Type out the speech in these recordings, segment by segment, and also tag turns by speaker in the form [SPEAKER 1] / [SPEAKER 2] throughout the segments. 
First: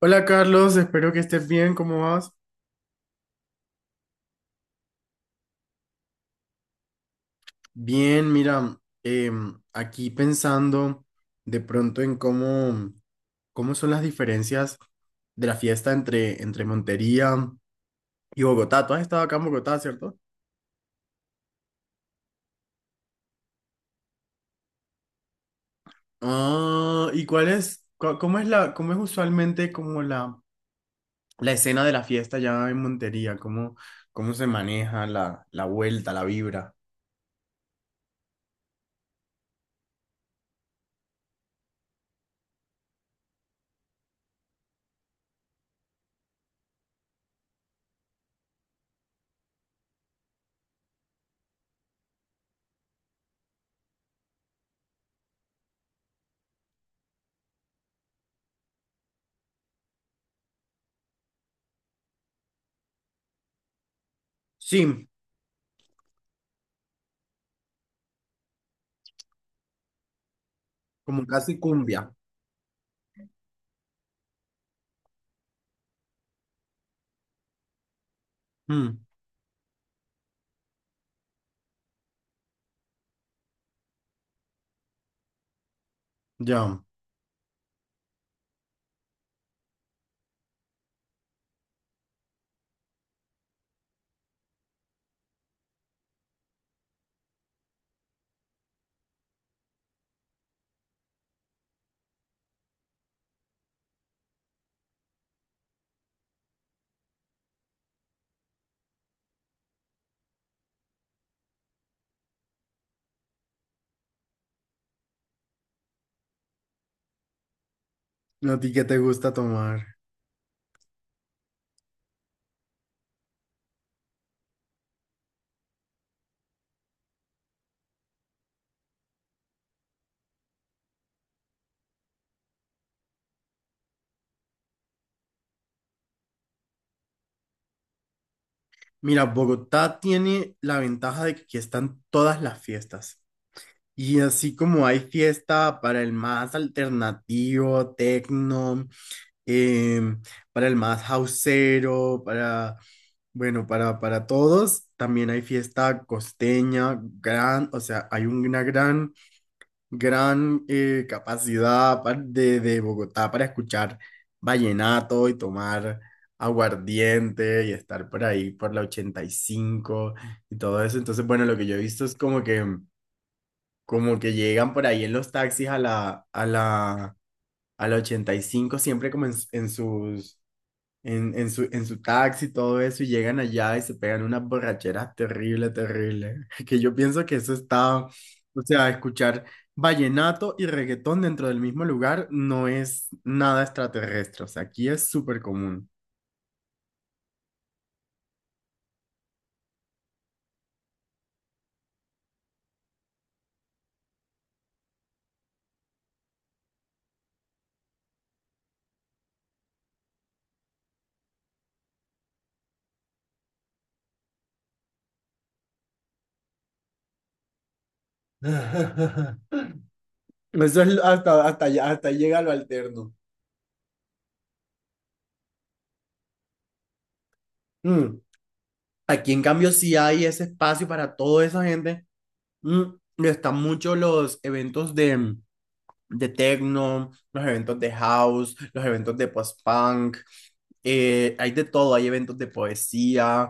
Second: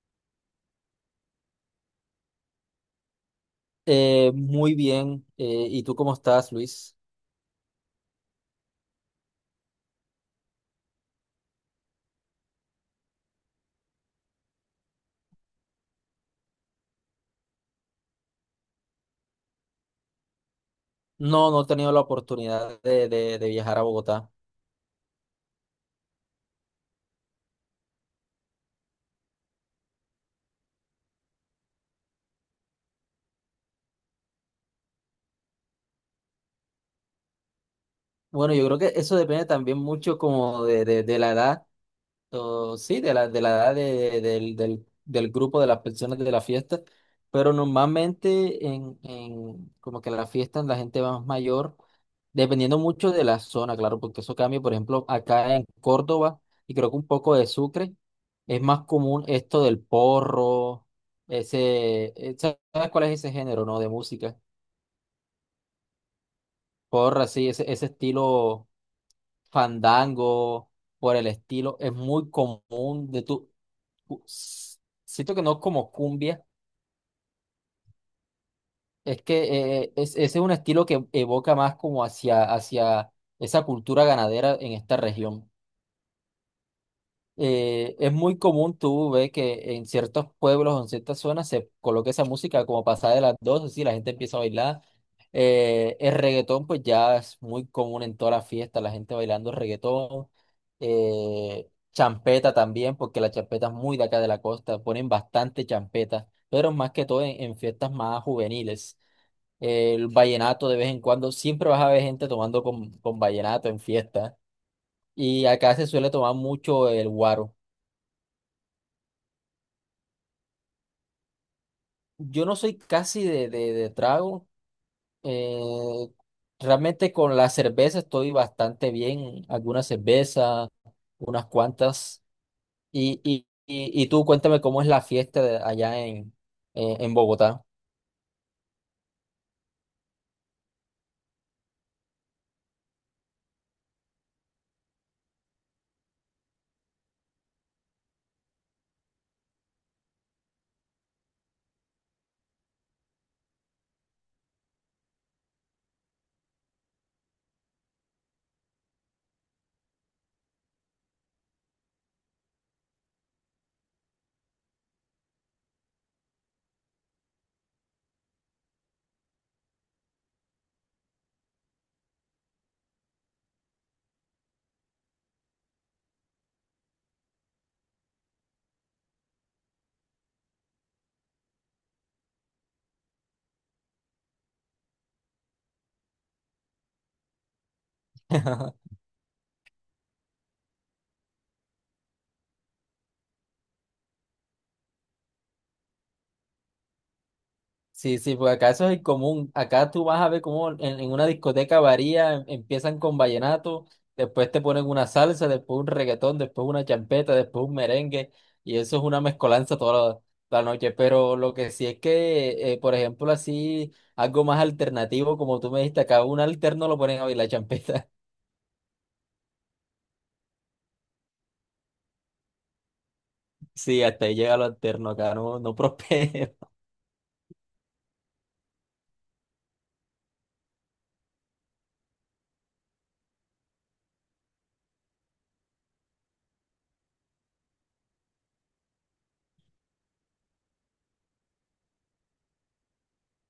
[SPEAKER 1] Hola Carlos, espero que estés bien, ¿cómo vas?
[SPEAKER 2] Muy bien. ¿Y tú cómo estás, Luis?
[SPEAKER 1] Bien, mira, aquí pensando de pronto en cómo son las diferencias de la fiesta entre Montería y Bogotá. Tú has estado acá en Bogotá, ¿cierto?
[SPEAKER 2] No, no he tenido la oportunidad de viajar a Bogotá.
[SPEAKER 1] Ah, ¿y cuál es, cómo es cómo es usualmente como la escena de la fiesta ya en Montería? Cómo se maneja la vuelta, la vibra?
[SPEAKER 2] Bueno, yo creo que eso depende también mucho como de la edad. O, sí, de la edad del grupo de las personas de la fiesta, pero normalmente en como que en las fiestas la gente va más mayor, dependiendo mucho de la zona, claro, porque eso cambia, por ejemplo, acá en Córdoba, y creo que un poco de Sucre, es más común esto del porro, ese, ¿sabes cuál es ese género, no? De música.
[SPEAKER 1] Sí,
[SPEAKER 2] Porra, sí, ese estilo fandango, por
[SPEAKER 1] como
[SPEAKER 2] el
[SPEAKER 1] casi
[SPEAKER 2] estilo, es
[SPEAKER 1] cumbia.
[SPEAKER 2] muy común de tú. cu- s- Siento que no como cumbia,
[SPEAKER 1] Mm,
[SPEAKER 2] es que es, ese es un estilo que evoca más como hacia, hacia esa cultura ganadera en esta región.
[SPEAKER 1] ya,
[SPEAKER 2] Es muy común tú ver que en ciertos pueblos o en ciertas zonas se coloca esa música como pasada de las 12, sí, la gente empieza a bailar. El reggaetón pues ya es muy común en todas las fiestas, la gente bailando reggaetón. Champeta también, porque la champeta es muy de acá de la costa, ponen bastante champeta, pero más que todo en fiestas más juveniles. El vallenato de vez en cuando, siempre vas a ver gente tomando con vallenato en fiesta. Y acá se suele tomar mucho el guaro.
[SPEAKER 1] ¿a ti qué te gusta tomar?
[SPEAKER 2] Yo no soy casi de trago. eh, Realmente con la cerveza estoy bastante bien. Algunas cervezas, unas cuantas. Y tú cuéntame cómo es la fiesta de allá en Bogotá.
[SPEAKER 1] Mira, Bogotá tiene la ventaja de que aquí están todas las fiestas. Y así como hay fiesta para el más alternativo, tecno, em, para el más houseero, bueno, para todos, también hay fiesta costeña, o sea, hay una gran capacidad de Bogotá para escuchar vallenato y tomar aguardiente y estar por ahí por la 85 y cinco y todo eso. Entonces, bueno, lo que yo he visto es como como que llegan por ahí en los taxis a la 85 siempre como en sus en su taxi, todo eso, y llegan allá y se pegan unas borracheras terrible, terrible. Que yo pienso que eso está, o sea, escuchar vallenato y reggaetón dentro del mismo lugar no es nada extraterrestre, o sea, aquí es súper común.
[SPEAKER 2] Sí, sí, pues acá eso es el común. Acá tú vas a ver cómo en una discoteca varía, empiezan con vallenato, después te ponen una salsa, después un reggaetón, después una champeta, después un merengue, y eso es una mezcolanza toda la, la noche. Pero lo que sí es que, por ejemplo, así, algo más alternativo, como tú me dijiste, acá un alterno lo ponen a bailar champeta.
[SPEAKER 1] Eso es hasta ahí llega lo alterno.
[SPEAKER 2] Sí, hasta ahí llega lo alterno, acá no, no prospera.
[SPEAKER 1] Mm. Aquí, en cambio, sí hay ese espacio para toda esa gente. Mm. Y están muchos los eventos de techno, los eventos de house, los eventos de post-punk, hay de todo, hay eventos de poesía,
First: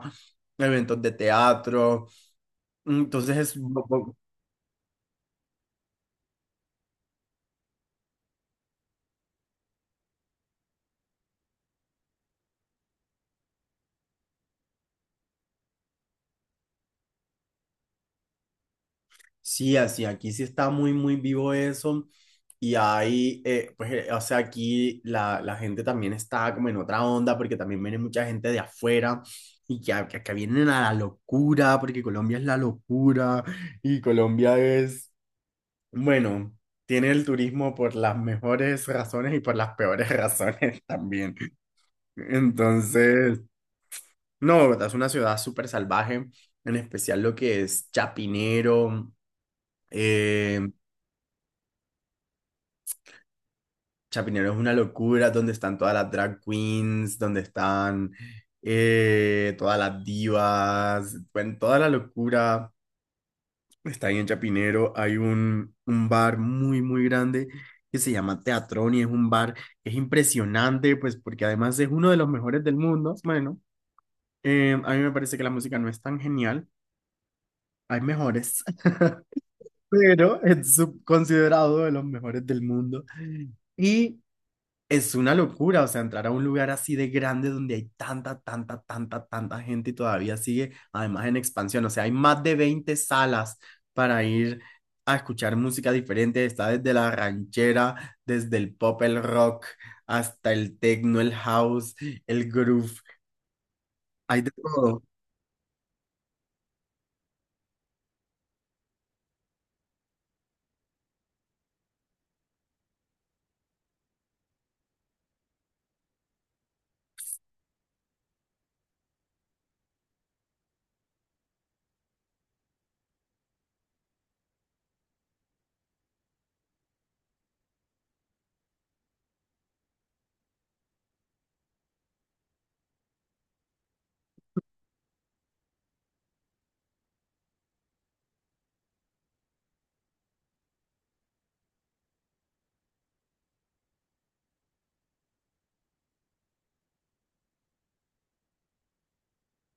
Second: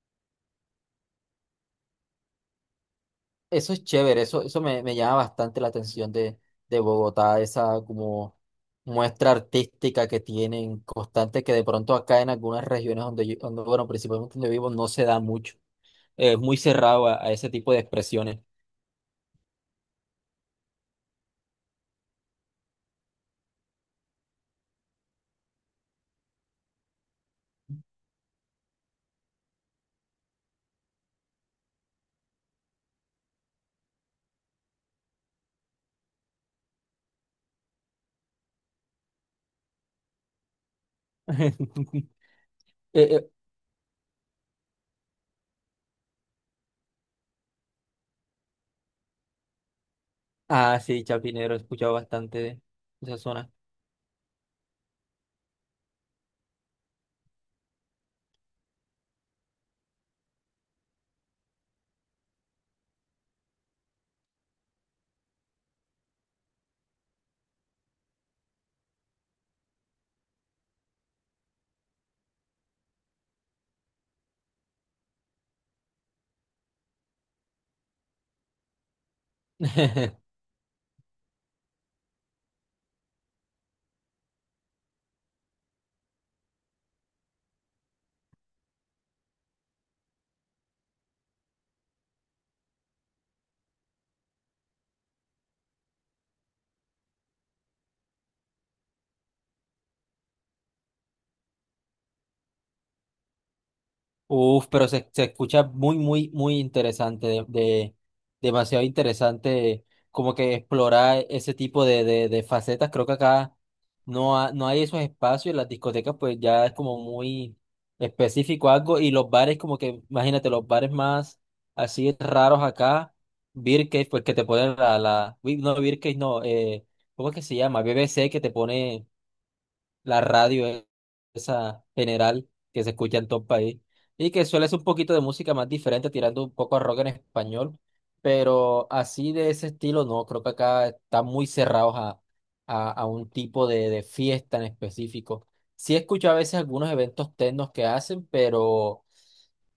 [SPEAKER 1] eventos de teatro, entonces es,
[SPEAKER 2] Eso
[SPEAKER 1] un
[SPEAKER 2] es
[SPEAKER 1] poco.
[SPEAKER 2] chévere, eso me, me llama bastante la atención de Bogotá, esa como muestra artística que tienen constante, que de pronto acá en algunas regiones donde yo, donde, bueno, principalmente donde vivo, no se da mucho. Es muy cerrado a ese tipo de expresiones.
[SPEAKER 1] Sí, así, aquí sí está muy, muy vivo eso. Y ahí, o sea, aquí la gente también está como en otra onda, porque también viene mucha gente de afuera y que vienen a la locura, porque Colombia es la locura y Colombia es bueno, tiene el turismo por las mejores razones y por las peores razones también.
[SPEAKER 2] Eh, eh,
[SPEAKER 1] Entonces, no, es una ciudad súper salvaje, en especial lo que es Chapinero. eh,
[SPEAKER 2] ah, sí, Chapinero, he escuchado bastante de esa zona.
[SPEAKER 1] Chapinero es una locura, donde están todas las drag queens, donde están todas las divas, bueno, toda la locura. Está ahí en Chapinero, hay un bar muy, muy grande que se llama Teatrón y es un bar que es impresionante, pues porque además es uno de los mejores del mundo. Bueno, a mí me parece que la música no es tan genial, hay mejores, pero es considerado de los mejores del mundo. Y es una locura, o sea, entrar a un lugar así de grande donde hay tanta, tanta, tanta, tanta gente y todavía sigue, además en expansión, o sea, hay más de 20 salas para ir a escuchar música diferente, está desde la ranchera, desde el pop, el rock, hasta el techno, el house, el groove, hay de
[SPEAKER 2] Uf, pero
[SPEAKER 1] todo.
[SPEAKER 2] se escucha muy, muy, muy interesante, demasiado interesante como que explorar ese tipo de facetas. Creo que acá no, no hay esos espacios, las discotecas pues ya es como muy específico algo y los bares como que, imagínate, los bares más así raros acá, beer cave, pues que te ponen la, la, uy, no, beer cave, no, ¿cómo es que se llama? BBC, que te pone la radio esa general que se escucha en todo el país y que suele ser un poquito de música más diferente, tirando un poco a rock en español, pero así de ese estilo no, creo que acá están muy cerrados a un tipo de fiesta en específico. Sí escucho a veces algunos eventos tecnos que hacen, pero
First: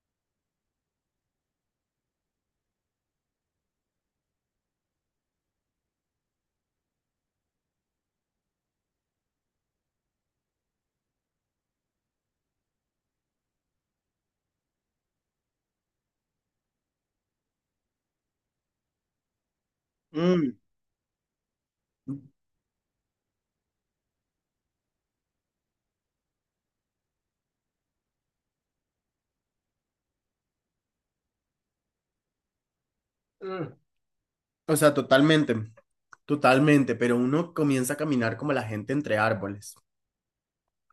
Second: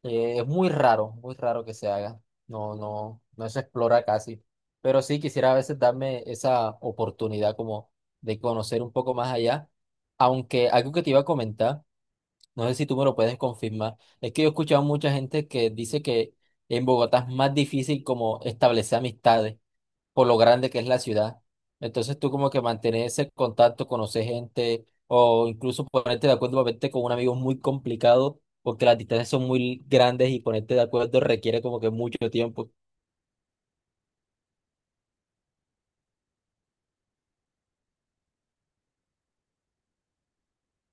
[SPEAKER 2] es muy raro que se haga. No, no, no se explora casi. Pero sí quisiera a veces darme esa oportunidad como de conocer un poco más allá. Aunque algo que te iba a comentar, no sé si tú me lo puedes confirmar, es que yo he escuchado mucha gente que dice que en Bogotá es más difícil como establecer amistades por lo
[SPEAKER 1] Mm,
[SPEAKER 2] grande que es la ciudad. Entonces tú como que mantener ese contacto, conocer gente o incluso ponerte de acuerdo para verte con un amigo es muy complicado porque las distancias son muy grandes y ponerte de acuerdo requiere como que mucho tiempo.
[SPEAKER 1] mm. O sea, totalmente, totalmente, pero uno comienza a caminar como la gente entre árboles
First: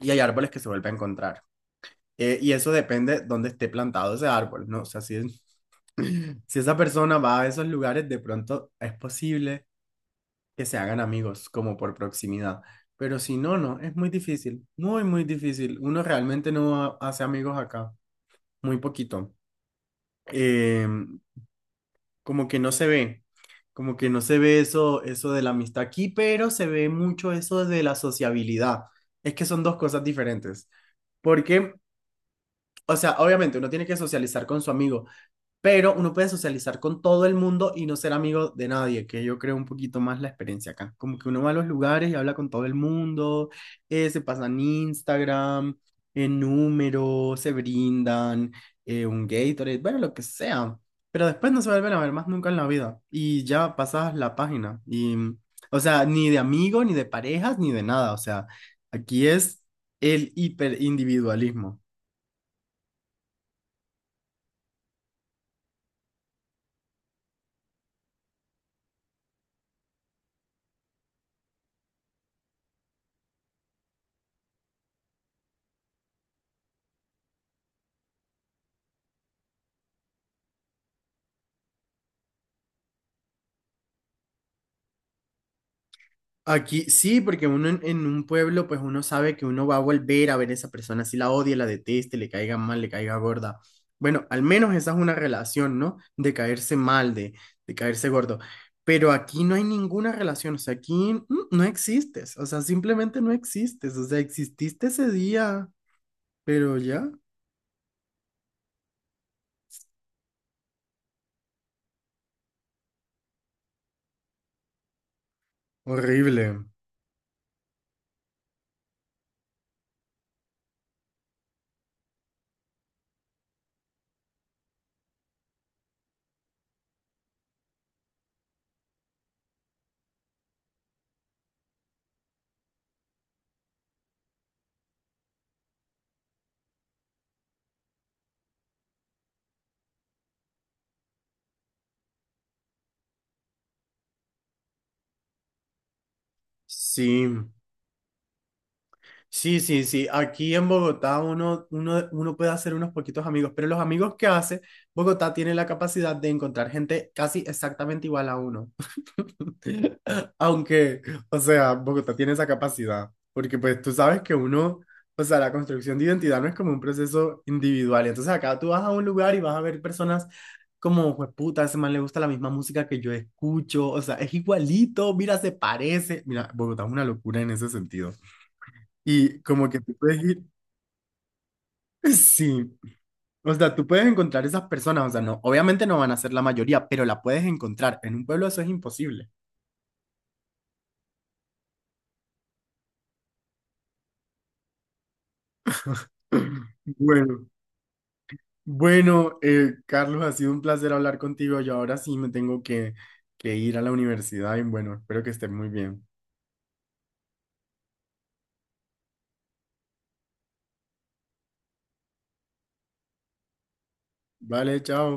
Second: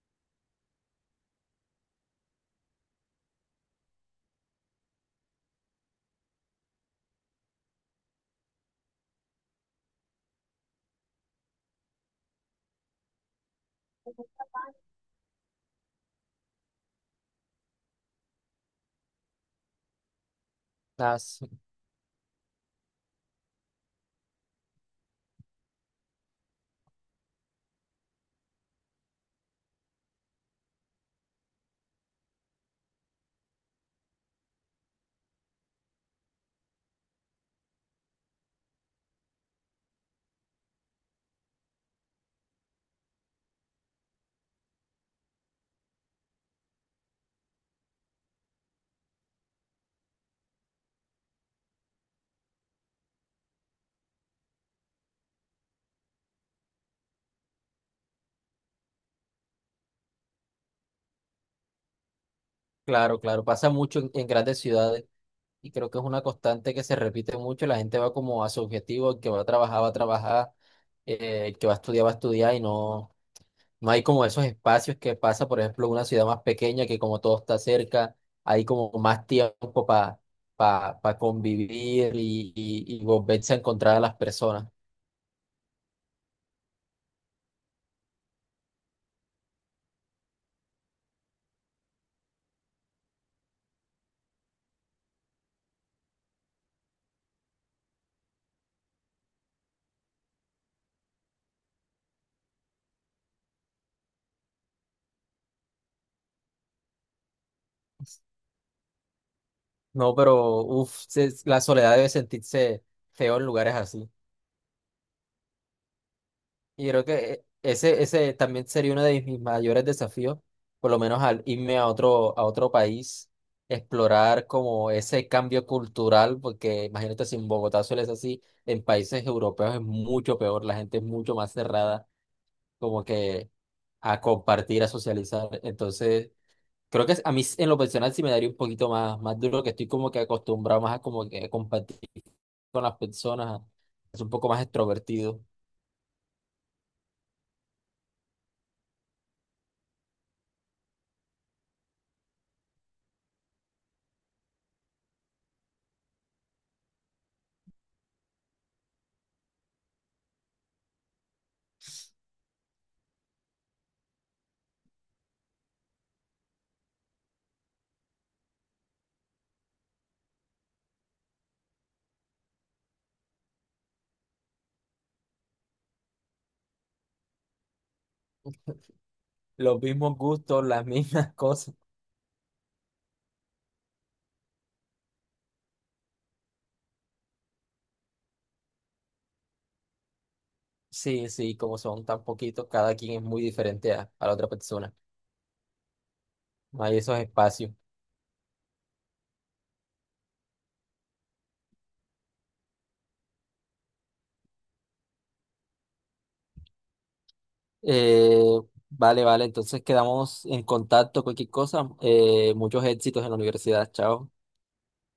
[SPEAKER 1] y hay árboles que se vuelve a encontrar. Y eso depende dónde esté plantado ese árbol, ¿no? O sea, si, es- si esa persona va a esos lugares, de pronto es posible que se hagan amigos, como por proximidad. Pero si no, no, es muy difícil, muy, muy difícil. Uno realmente no ha- hace amigos acá, muy poquito. Eh,
[SPEAKER 2] Ah, sí,
[SPEAKER 1] como que no se ve, como que no se ve eso, eso de la amistad aquí, pero se ve mucho eso de la sociabilidad. Es que son dos cosas diferentes. Porque, o sea, obviamente uno tiene que socializar con su amigo, pero uno puede socializar con todo el mundo y no ser amigo de nadie, que yo creo un poquito más la experiencia acá. Como que uno va a los lugares y habla con todo el mundo, se pasan Instagram, en números, se brindan, un Gatorade, bueno, lo que sea. Pero después no se vuelven a ver más nunca en la vida y ya pasas la página. Y, mm, o sea, ni de amigo, ni de parejas, ni de nada. O sea, aquí es el hiperindividualismo.
[SPEAKER 2] claro, claro, pasa mucho en grandes ciudades y creo que es una constante que se repite mucho. La gente va como a su objetivo, el que va a trabajar, el que va a estudiar y no. No hay como esos espacios que pasa, por ejemplo, una ciudad más pequeña que como todo está cerca, hay como más tiempo para convivir y volverse a encontrar a las personas.
[SPEAKER 1] Aquí sí, porque uno en un pueblo, pues uno sabe que uno va a volver a ver a esa persona, si la odia, la deteste, le caiga mal, le caiga gorda. Bueno, al menos esa es una relación, ¿no? De caerse mal, de caerse gordo. Pero aquí no hay ninguna relación, o sea, aquí mm, no existes, o sea, simplemente no existes, o sea, exististe ese día, pero ya,
[SPEAKER 2] No, pero uff, la soledad debe sentirse feo en lugares así.
[SPEAKER 1] horrible.
[SPEAKER 2] Y yo creo que ese, ese también sería uno de mis mayores desafíos, por lo menos al irme a otro país, explorar como ese cambio cultural, porque imagínate si en Bogotá suele ser así, en países europeos es mucho peor, la gente es mucho más cerrada, como que a compartir, a socializar. Entonces, creo que a mí en lo personal sí me daría un poquito más, más duro, que estoy como que acostumbrado más a como que compartir con las personas, es un poco más extrovertido.
[SPEAKER 1] Sí. Sí, sí, sí. Aquí en Bogotá uno puede hacer unos poquitos amigos, pero los amigos que hace, Bogotá tiene la capacidad de encontrar gente casi exactamente igual a uno. Aunque, o sea, Bogotá tiene esa capacidad, porque pues tú sabes que uno, o sea, la construcción de identidad no es como un proceso individual. Entonces acá tú vas a un lugar y vas a ver personas como, pues puta, a ese man le gusta la misma música que yo escucho, o sea, es igualito, mira, se parece. Mira, Bogotá es una locura en ese sentido. Y como que
[SPEAKER 2] Los
[SPEAKER 1] tú
[SPEAKER 2] mismos
[SPEAKER 1] puedes ir,
[SPEAKER 2] gustos, las mismas cosas.
[SPEAKER 1] sí, o sea, tú puedes encontrar esas personas, o sea, no, obviamente no van a ser la mayoría, pero la puedes encontrar. En un pueblo eso es imposible.
[SPEAKER 2] Sí, sí, como son tan poquitos, cada quien es muy diferente a la otra persona. No hay esos
[SPEAKER 1] Bueno,
[SPEAKER 2] espacios.
[SPEAKER 1] bueno, Carlos, ha sido un placer hablar contigo. Yo ahora sí me tengo que ir a la universidad y bueno, espero que estés muy bien.
[SPEAKER 2] Eh, vale, vale, entonces quedamos en contacto, cualquier cosa. Muchos éxitos en la universidad. Chao.
[SPEAKER 1] Vale, chao.